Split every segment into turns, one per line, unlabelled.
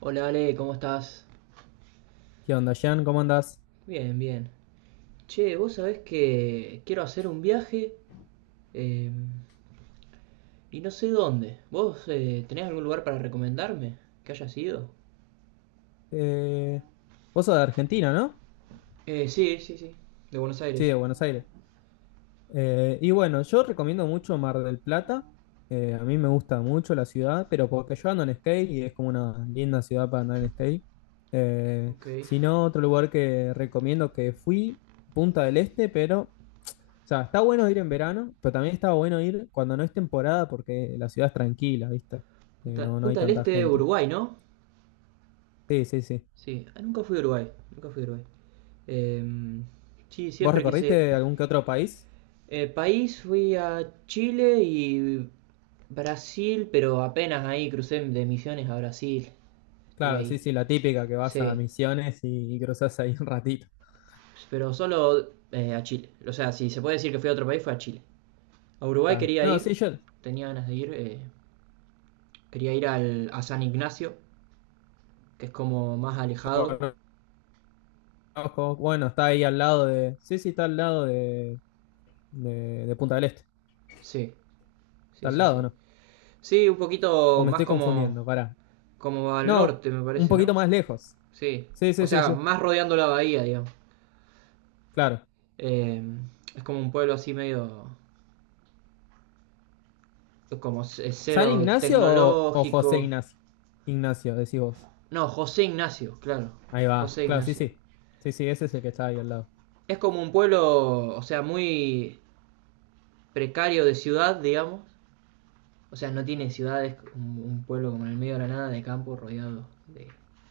Hola Ale, ¿cómo estás?
¿Qué onda, Jean? ¿Cómo andás?
Bien, bien. Che, vos sabés que quiero hacer un viaje eh, y no sé dónde. ¿Vos tenés algún lugar para recomendarme que haya sido?
Eh, Vos sos de Argentina, ¿no?
Sí, sí, sí. De Buenos
Sí,
Aires.
de Buenos Aires. Y bueno, yo recomiendo mucho Mar del Plata. A mí me gusta mucho la ciudad, pero porque yo ando en skate y es como una linda ciudad para andar en skate.
Ok.
Si no, otro lugar que recomiendo que fui, Punta del Este, pero, o sea, está bueno ir en verano, pero también está bueno ir cuando no es temporada porque la ciudad es tranquila, ¿viste?
Punta,
No, no hay
Punta del
tanta
Este,
gente.
Uruguay, ¿no?
Sí, sí, sí.
Sí. Ah, nunca fui a Uruguay. Nunca fui a Uruguay. Em, sí,
¿Vos
siempre quise.
recorriste algún que otro país?
País, fui a Chile y Brasil, pero apenas ahí crucé de Misiones a Brasil. Estuve
Claro,
ahí.
sí, sí, la típica que vas a
Sí,
Misiones y, cruzas ahí un ratito.
pero solo a Chile. O sea, si se puede decir que fui a otro país, fue a Chile. A Uruguay
Claro.
quería
No,
ir,
sí, yo
tenía ganas de ir. Quería ir a San Ignacio, que es como más alejado.
conozco, bueno, está ahí al lado de, sí, sí, está al lado de, de Punta del Este.
Sí,
Está
sí,
al
sí,
lado,
sí.
¿no?
Sí, un
O
poquito
me
más
estoy
como,
confundiendo, pará.
como al
No,
norte, me
un
parece, ¿no?
poquito más lejos.
Sí.
Sí,
O
sí, sí,
sea,
sí,
más rodeando la bahía, digamos.
claro.
Eh, es como un pueblo así medio, como
¿San
cero
Ignacio o José
tecnológico.
Ignacio? Ignacio, decís vos.
No, José Ignacio, claro.
Ahí va,
José
claro, sí,
Ignacio.
sí. Sí, sí, ese es el que está ahí al lado.
Es como un pueblo, o sea, muy precario de ciudad, digamos. O sea, no tiene ciudades, un pueblo como en el medio de la nada, de campo, rodeado de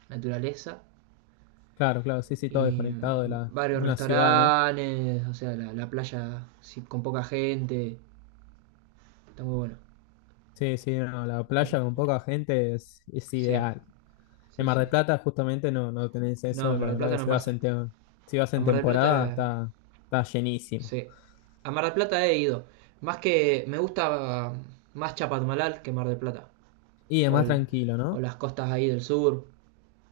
naturaleza.
Claro, claro, sí, sí, todo
Y
desconectado
varios
una ciudad, ¿no?
restaurantes, o sea, la playa sí, con poca gente. Está muy bueno.
Sí, sí, no, la
Eh,
playa con poca gente es
sí,
ideal. En
sí,
Mar del
sí.
Plata justamente no, no tenés
No,
eso,
en Mar
la
del
verdad
Plata
que
no pasa.
si vas
A
en
Mar del
temporada
Plata,
está llenísimo.
sí. A Mar del Plata he ido. Más que me gusta más Chapadmalal que Mar del Plata.
Y es
o,
más
el-
tranquilo,
o
¿no?
las costas ahí del sur,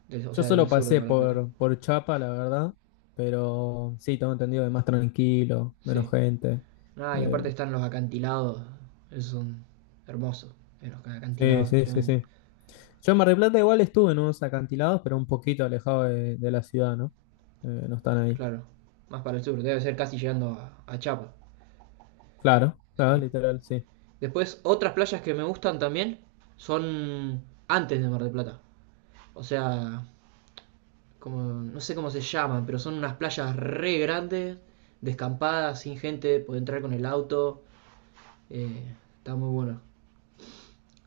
o
Yo
sea, del
solo
sur de
pasé
Mar del Plata.
por Chapa, la verdad, pero sí, tengo entendido que es más tranquilo, menos
Sí.
gente.
Nada, y
Eh,
aparte están los acantilados, esos son hermosos, los
sí,
acantilados
sí, sí,
tremendos.
sí. Yo en Mar del Plata igual estuve en unos acantilados, pero un poquito alejado de la ciudad, ¿no? No están ahí.
Claro, más para el sur, debe ser casi llegando a, Chapa.
Claro, claro,
Sí.
literal, sí.
Después, otras playas que me gustan también son antes de Mar del Plata. O sea, como, no sé cómo se llaman, pero son unas playas re grandes, descampadas, sin gente, puede entrar con el auto. eh, Está muy bueno.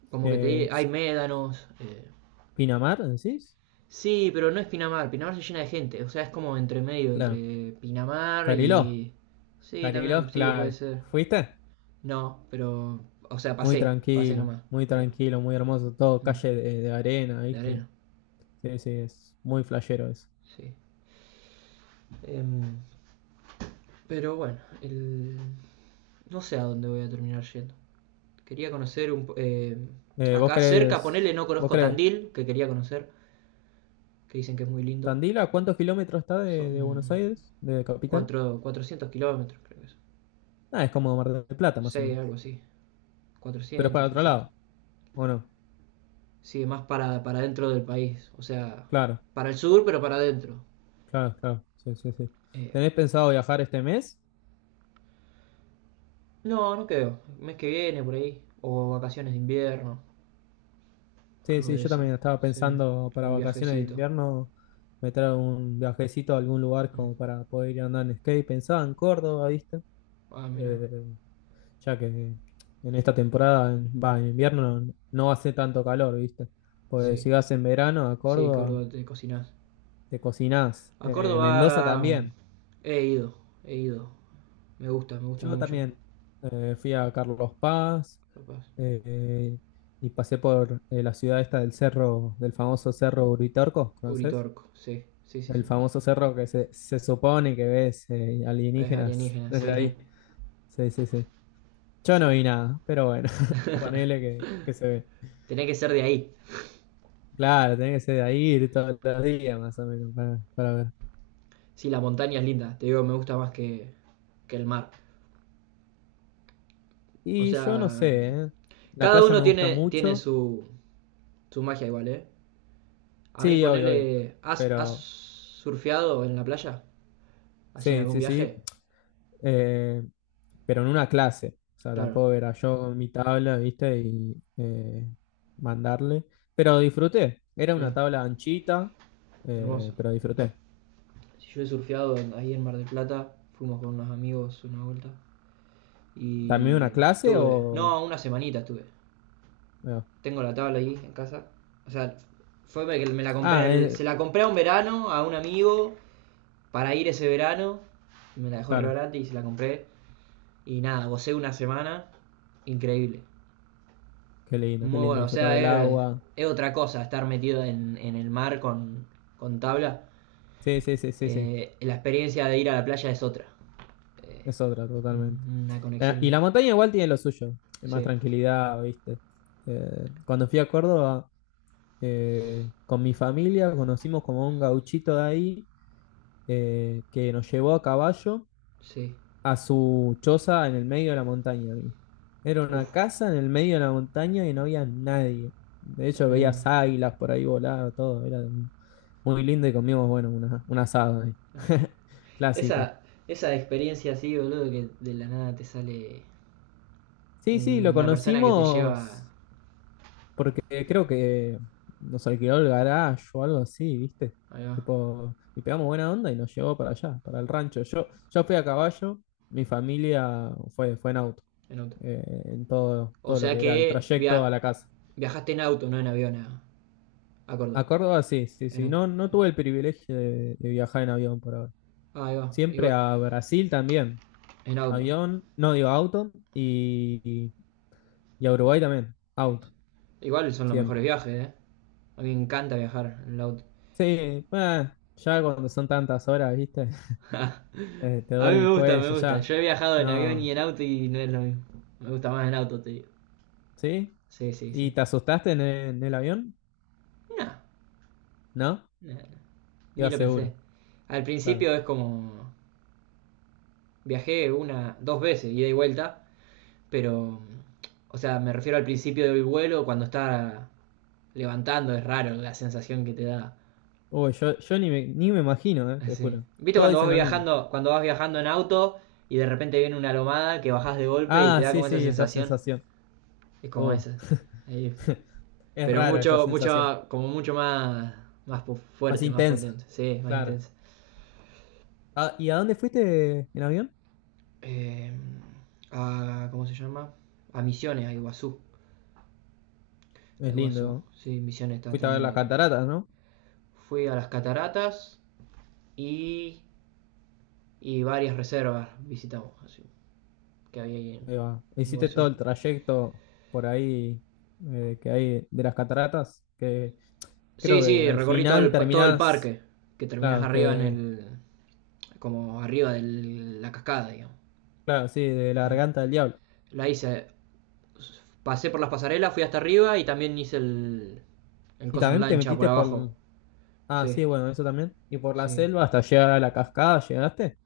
Como que
Eh,
te hay médanos. eh,
¿Pinamar, decís?
sí, pero no es Pinamar. Pinamar se llena de gente. O sea, es como entre medio,
Claro.
entre Pinamar
Cariló.
y. Sí,
Cariló es
también, sí, puede
clave.
ser.
¿Fuiste?
No, pero. O sea,
Muy
pasé
tranquilo,
nomás.
muy
Pero,
tranquilo, muy hermoso. Todo
mm,
calle de arena,
la
¿viste?
arena,
Sí, sí, es muy flashero eso.
sí. Em, pero bueno, no sé a dónde voy a terminar yendo. Quería conocer
¿Vos
acá cerca, ponele,
crees?
no
¿Vos
conozco
crees?
Tandil, que quería conocer, que dicen que es muy lindo.
¿Tandil a cuántos kilómetros está de,
Son
de Buenos Aires, de capital?
400 kilómetros, creo que es.
Ah, es como Mar del Plata, más o
Sí,
menos.
algo así.
Pero es
400,
para otro
300.
lado, ¿o no?
Sí, más para dentro del país. O sea,
Claro,
para el sur, pero para adentro.
claro, claro. Sí, sí, sí.
Eh,
¿Tenés pensado viajar este mes?
no, no creo. El mes que viene, por ahí. O vacaciones de invierno.
Sí,
Algo
sí,
de
yo
eso.
también estaba
Sí.
pensando para
Algún
vacaciones de
viajecito.
invierno meter un viajecito a algún lugar
Mm.
como para poder ir a andar en skate. Pensaba en Córdoba, ¿viste?
Ah, mira.
Eh, ya que en esta temporada, en invierno no, no hace tanto calor, ¿viste? Pues
Sí.
si vas en verano a
Sí,
Córdoba,
Córdoba, te cocinás.
te cocinás.
A
Mendoza
Córdoba
también.
he ido. He ido. Me gusta
Yo
mucho.
también fui a Carlos Paz
Capaz.
eh, y pasé por la ciudad esta del cerro, del famoso cerro Uritorco, ¿conoces?
Uritorco. Sí, sí, sí, sí.
El famoso cerro que se supone que ves
Es
alienígenas
alienígena,
desde
sí.
ahí. Sí, sí, sí. Yo no
Sí.
vi nada, pero bueno, ponele que se ve.
Tenés que ser de ahí.
Claro, tenés que ser de ahí ir todos los días más o menos para ver.
Sí, la montaña es linda, te digo, me gusta más que, el mar. O
Y yo no
sea,
sé, ¿eh? La
cada
playa
uno
me gusta
tiene
mucho.
su magia igual, ¿eh? A mí
Sí, obvio, obvio.
ponerle. ¿Has
Pero
surfeado en la playa? ¿Así en
sí,
algún
sí, sí.
viaje?
eh, pero en una clase. O sea,
Claro,
tampoco era yo con mi tabla, ¿viste? Y mandarle. Pero disfruté. Era
sí,
una tabla anchita,
hermoso.
pero disfruté.
Si yo he surfeado ahí en Mar del Plata, fuimos con unos amigos una vuelta
¿También
y
una clase o...?
no, una semanita estuve.
No?
Tengo la tabla ahí en casa. O sea, fue que me la compré,
Ah,
se la compré a un verano a un amigo para ir ese verano. Me la dejó re
claro.
barata y se la compré. Y nada, gocé una semana. Increíble.
Qué lindo, qué
Muy
lindo.
bueno, o
Disfrutar
sea,
del
es,
agua.
otra cosa estar metido en, el mar con, tabla.
Sí, sí, sí, sí, sí.
La experiencia de ir a la playa es otra.
Es otra totalmente.
Una
Y
conexión.
la montaña igual tiene lo suyo, más
Sí,
tranquilidad, ¿viste? Cuando fui a Córdoba, con mi familia conocimos como un gauchito de ahí que nos llevó a caballo
sí.
a su choza en el medio de la montaña, amigo. Era una
Uf,
casa en el medio de la montaña y no había nadie. De hecho,
tremendo.
veías águilas por ahí volar, todo. Era muy lindo y comimos, bueno, un asado ahí. Clásico.
Esa, esa experiencia así, boludo, que de la nada te sale
Sí, sí, lo
una persona que te lleva.
conocimos. Porque creo que nos alquiló el garage o algo así, ¿viste?
Ahí va,
Tipo, y pegamos buena onda y nos llevó para allá, para el rancho. Yo fui a caballo, mi familia fue, en auto,
en auto.
en todo,
O
todo lo
sea
que
que
era el trayecto a la casa.
viajaste en auto, no en avión a, Córdoba.
A Córdoba sí, sí,
En
sí.
auto,
No, no
sí.
tuve el privilegio de viajar en avión por ahora.
Ah, ahí va.
Siempre a Brasil también,
En auto.
avión, no digo auto, y a Uruguay también,
Sí. Sí.
auto,
Igual son los
siempre.
mejores viajes, ¿eh? A mí me encanta viajar en el auto.
Sí, ya cuando son tantas horas, ¿viste? Te
A mí
duele
me
el
gusta, me
cuello
gusta.
ya.
Yo he viajado en avión y
No,
en auto y no es lo mismo. Me gusta más en auto, te digo.
¿sí?
Sí, sí, sí.
¿Y te asustaste en el avión?
No,
¿No?
no, no. Ni
Iba
lo
seguro,
pensé. Al
claro.
principio es como. Viajé una, dos veces, ida y vuelta, pero. O sea, me refiero al principio del vuelo, cuando está levantando, es raro la sensación que te da.
Uy, yo ni me, ni me imagino, te
Así.
juro.
¿Viste
Todos
cuando vas
dicen lo mismo.
viajando, en auto y de repente viene una lomada que bajás de golpe y te
Ah,
da
sí,
como esa
sí, esa
sensación?
sensación.
Es como
Uh,
esa. Ahí.
es
Pero
rara esa
mucho,
sensación.
mucho, como mucho más
Más
fuerte, más
intensa,
potente, sí, más
claro.
intensa.
Ah, ¿y a dónde fuiste en avión?
Eh, ¿Cómo se llama? A Misiones, a Iguazú. A
Es lindo,
Iguazú,
¿no?
sí, Misiones está
Fuiste a ver las
tremendo también.
cataratas, ¿no?
Fui a las cataratas y, y varias reservas visitamos así, que había ahí en
Ahí va. Hiciste todo
Iguazú.
el trayecto por ahí que hay de las cataratas, que
Sí,
creo que
sí,
al
recorrí todo
final
el, todo el
terminás.
parque, que terminás
Claro,
arriba en
que,
el, como arriba de la cascada, digamos.
claro, sí, de la
Sí.
garganta del diablo.
La hice, pasé por las pasarelas, fui hasta arriba y también hice el
Y
coso en
también te
lancha por
metiste por,
abajo.
ah,
Sí,
sí, bueno, eso también. Y por la
sí.
selva hasta llegar a la cascada, ¿llegaste?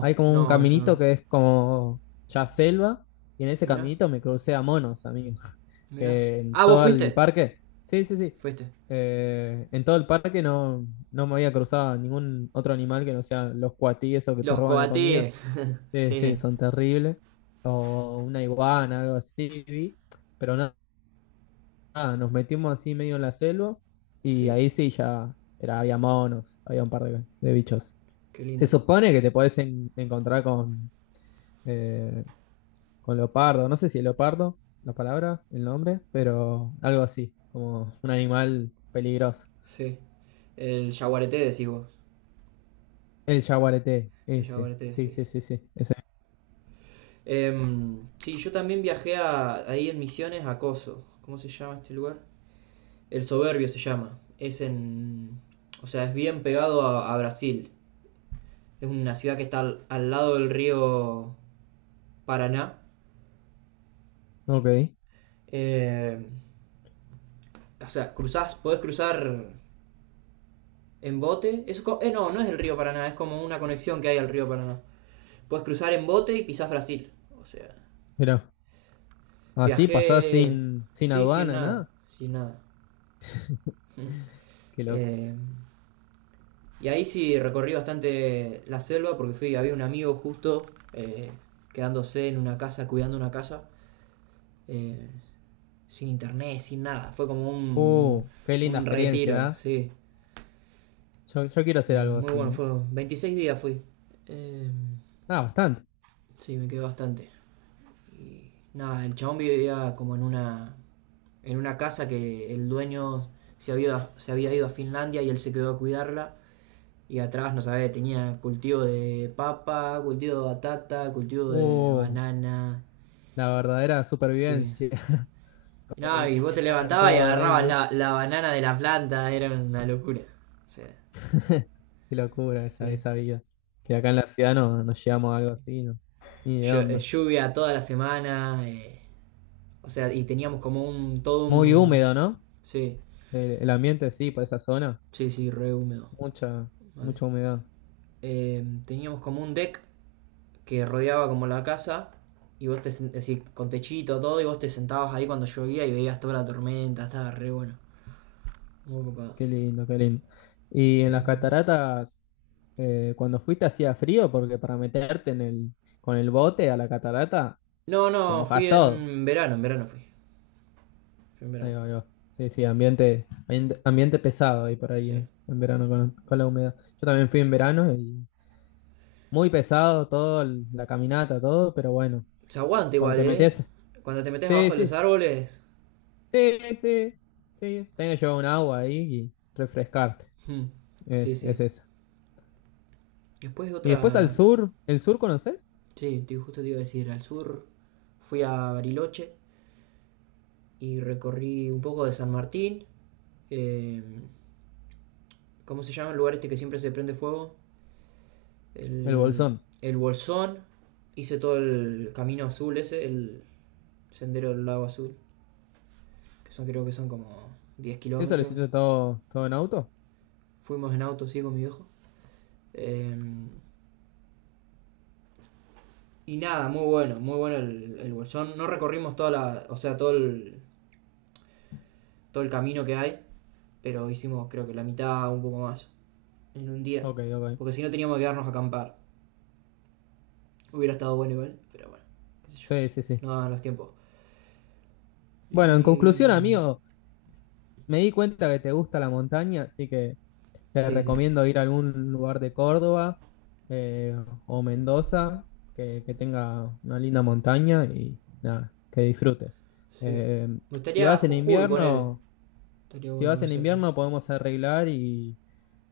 Hay como un
no, eso no.
caminito que es como ya selva, y en ese
Mirá,
caminito me crucé a monos, amigo,
mirá.
que en
Ah, vos
todo el
fuiste.
parque, sí, sí, sí,
Fuiste.
en todo el parque no, no me había cruzado ningún otro animal que no sean los cuatíes o que te
Los
roban la comida.
coatíes.
Sí, sí,
Sí,
son terribles. O una iguana, algo así, vi. Pero nada nada, nos metimos así medio en la selva y
sí.
ahí sí ya era, había monos, había un par de bichos.
Qué
Se
lindo.
supone que te podés encontrar eh, con leopardo, no sé si leopardo, la palabra, el nombre, pero algo así, como un animal peligroso.
Sí. El yaguareté decís vos.
El yaguareté,
El
ese,
yaguareté,
sí,
sí.
sí, sí, sí, ese.
Sí, yo también viajé ahí en Misiones a Coso. ¿Cómo se llama este lugar? El Soberbio se llama. O sea, es bien pegado a, Brasil. Es una ciudad que está al lado del río Paraná.
Ok,
Eh, o sea, cruzás, podés cruzar en bote. Eso, no, no es el río Paraná, es como una conexión que hay al río Paraná. Puedes cruzar en bote y pisás Brasil. O sea,
mira, así pasás
viajé...
sin
sí, sin
aduana,
nada,
nada,
sin nada.
qué loco.
Eh, y ahí sí recorrí bastante la selva porque fui, había un amigo justo eh, quedándose en una casa, cuidando una casa, eh, sin internet, sin nada. Fue como un,
Qué linda
un
experiencia,
retiro,
¿eh?
sí.
Yo quiero hacer algo
Muy
así,
bueno,
¿eh?
fue 26 días fui. Eh,
Ah, bastante.
sí, me quedé bastante. Nada, el chabón vivía como en una casa que el dueño se había ido a Finlandia y él se quedó a cuidarla. Y atrás, no sabés, tenía cultivo de papa, cultivo de batata, cultivo de
Oh,
banana.
la verdadera
Sí.
supervivencia,
Y no, y vos te
comía
levantabas y
todo de ahí,
agarrabas
¿no?
la banana de la planta, era una locura. O sea,
Qué locura esa,
sí.
esa vida. Que acá en la ciudad no, no llegamos a algo así, ¿no? Ni de onda.
Lluvia toda la semana, o sea, y teníamos como todo
Muy
un.
húmedo, ¿no?
Sí,
El ambiente, sí, por esa zona.
sí, sí, re húmedo.
Mucha,
Mal.
mucha humedad.
Teníamos como un deck que rodeaba como la casa, y vos te, es decir, con techito, todo, y vos te sentabas ahí cuando llovía y veías toda la tormenta, estaba re bueno. Muy copado.
Qué lindo, qué lindo. Y en las
Em,
cataratas, cuando fuiste hacía frío, porque para meterte en el, con el bote a la catarata,
no,
te
no, fui
mojas todo.
en verano fui. Fui en
Ahí
verano,
va, ahí va. Sí, sí, ambiente, ambiente pesado ahí por ahí,
sí.
en verano con la humedad. Yo también fui en verano y muy pesado todo, la caminata, todo, pero bueno,
Se aguanta
cuando
igual,
te
¿eh?
metes,
Cuando te metes
sí,
abajo de
sí,
los
sí,
árboles.
sí, sí, sí, tenés que llevar un agua ahí y refrescarte,
Hmm, sí,
es,
sí.
es esa.
Después
Y después al
otra.
sur, ¿el sur conoces?
Sí, justo te iba a decir, al sur fui a Bariloche y recorrí un poco de San Martín. em, ¿cómo se llama el lugar este que siempre se prende fuego?
El
El,
Bolsón.
el Bolsón. Hice todo el camino azul ese, el sendero del lago azul, que son, creo que son como 10
¿Eso lo
kilómetros.
hiciste todo, todo en auto?
Fuimos en auto, sí, con mi viejo. Eh, y nada, muy bueno, muy bueno el Bolsón. No recorrimos toda la, o sea, todo el camino que hay, pero hicimos creo que la mitad, un poco más, en un día.
Ok, ok.
Porque si no teníamos que quedarnos a acampar. Hubiera estado bueno igual, pero bueno, qué sé yo.
Sí, sí, sí.
No daban los tiempos.
Bueno, en
Y...
conclusión,
mm,
amigo, me di cuenta que te gusta la montaña, así que te
Sí, sí,
recomiendo ir a algún lugar de Córdoba eh, o Mendoza que tenga una linda montaña y nada, que disfrutes.
sí.
Eh,
Me
si
gustaría
vas en
Jujuy, ponele.
invierno,
Estaría
si
bueno
vas en
conocer también.
invierno podemos arreglar y,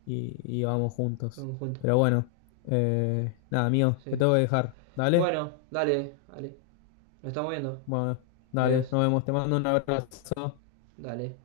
y- y vamos juntos.
Vamos juntos,
Pero bueno, nada, amigo, te
sí.
tengo que dejar. ¿Dale?
Bueno, dale, dale. Nos estamos viendo.
Bueno, dale,
Adiós.
nos vemos. Te mando un abrazo.
Dale.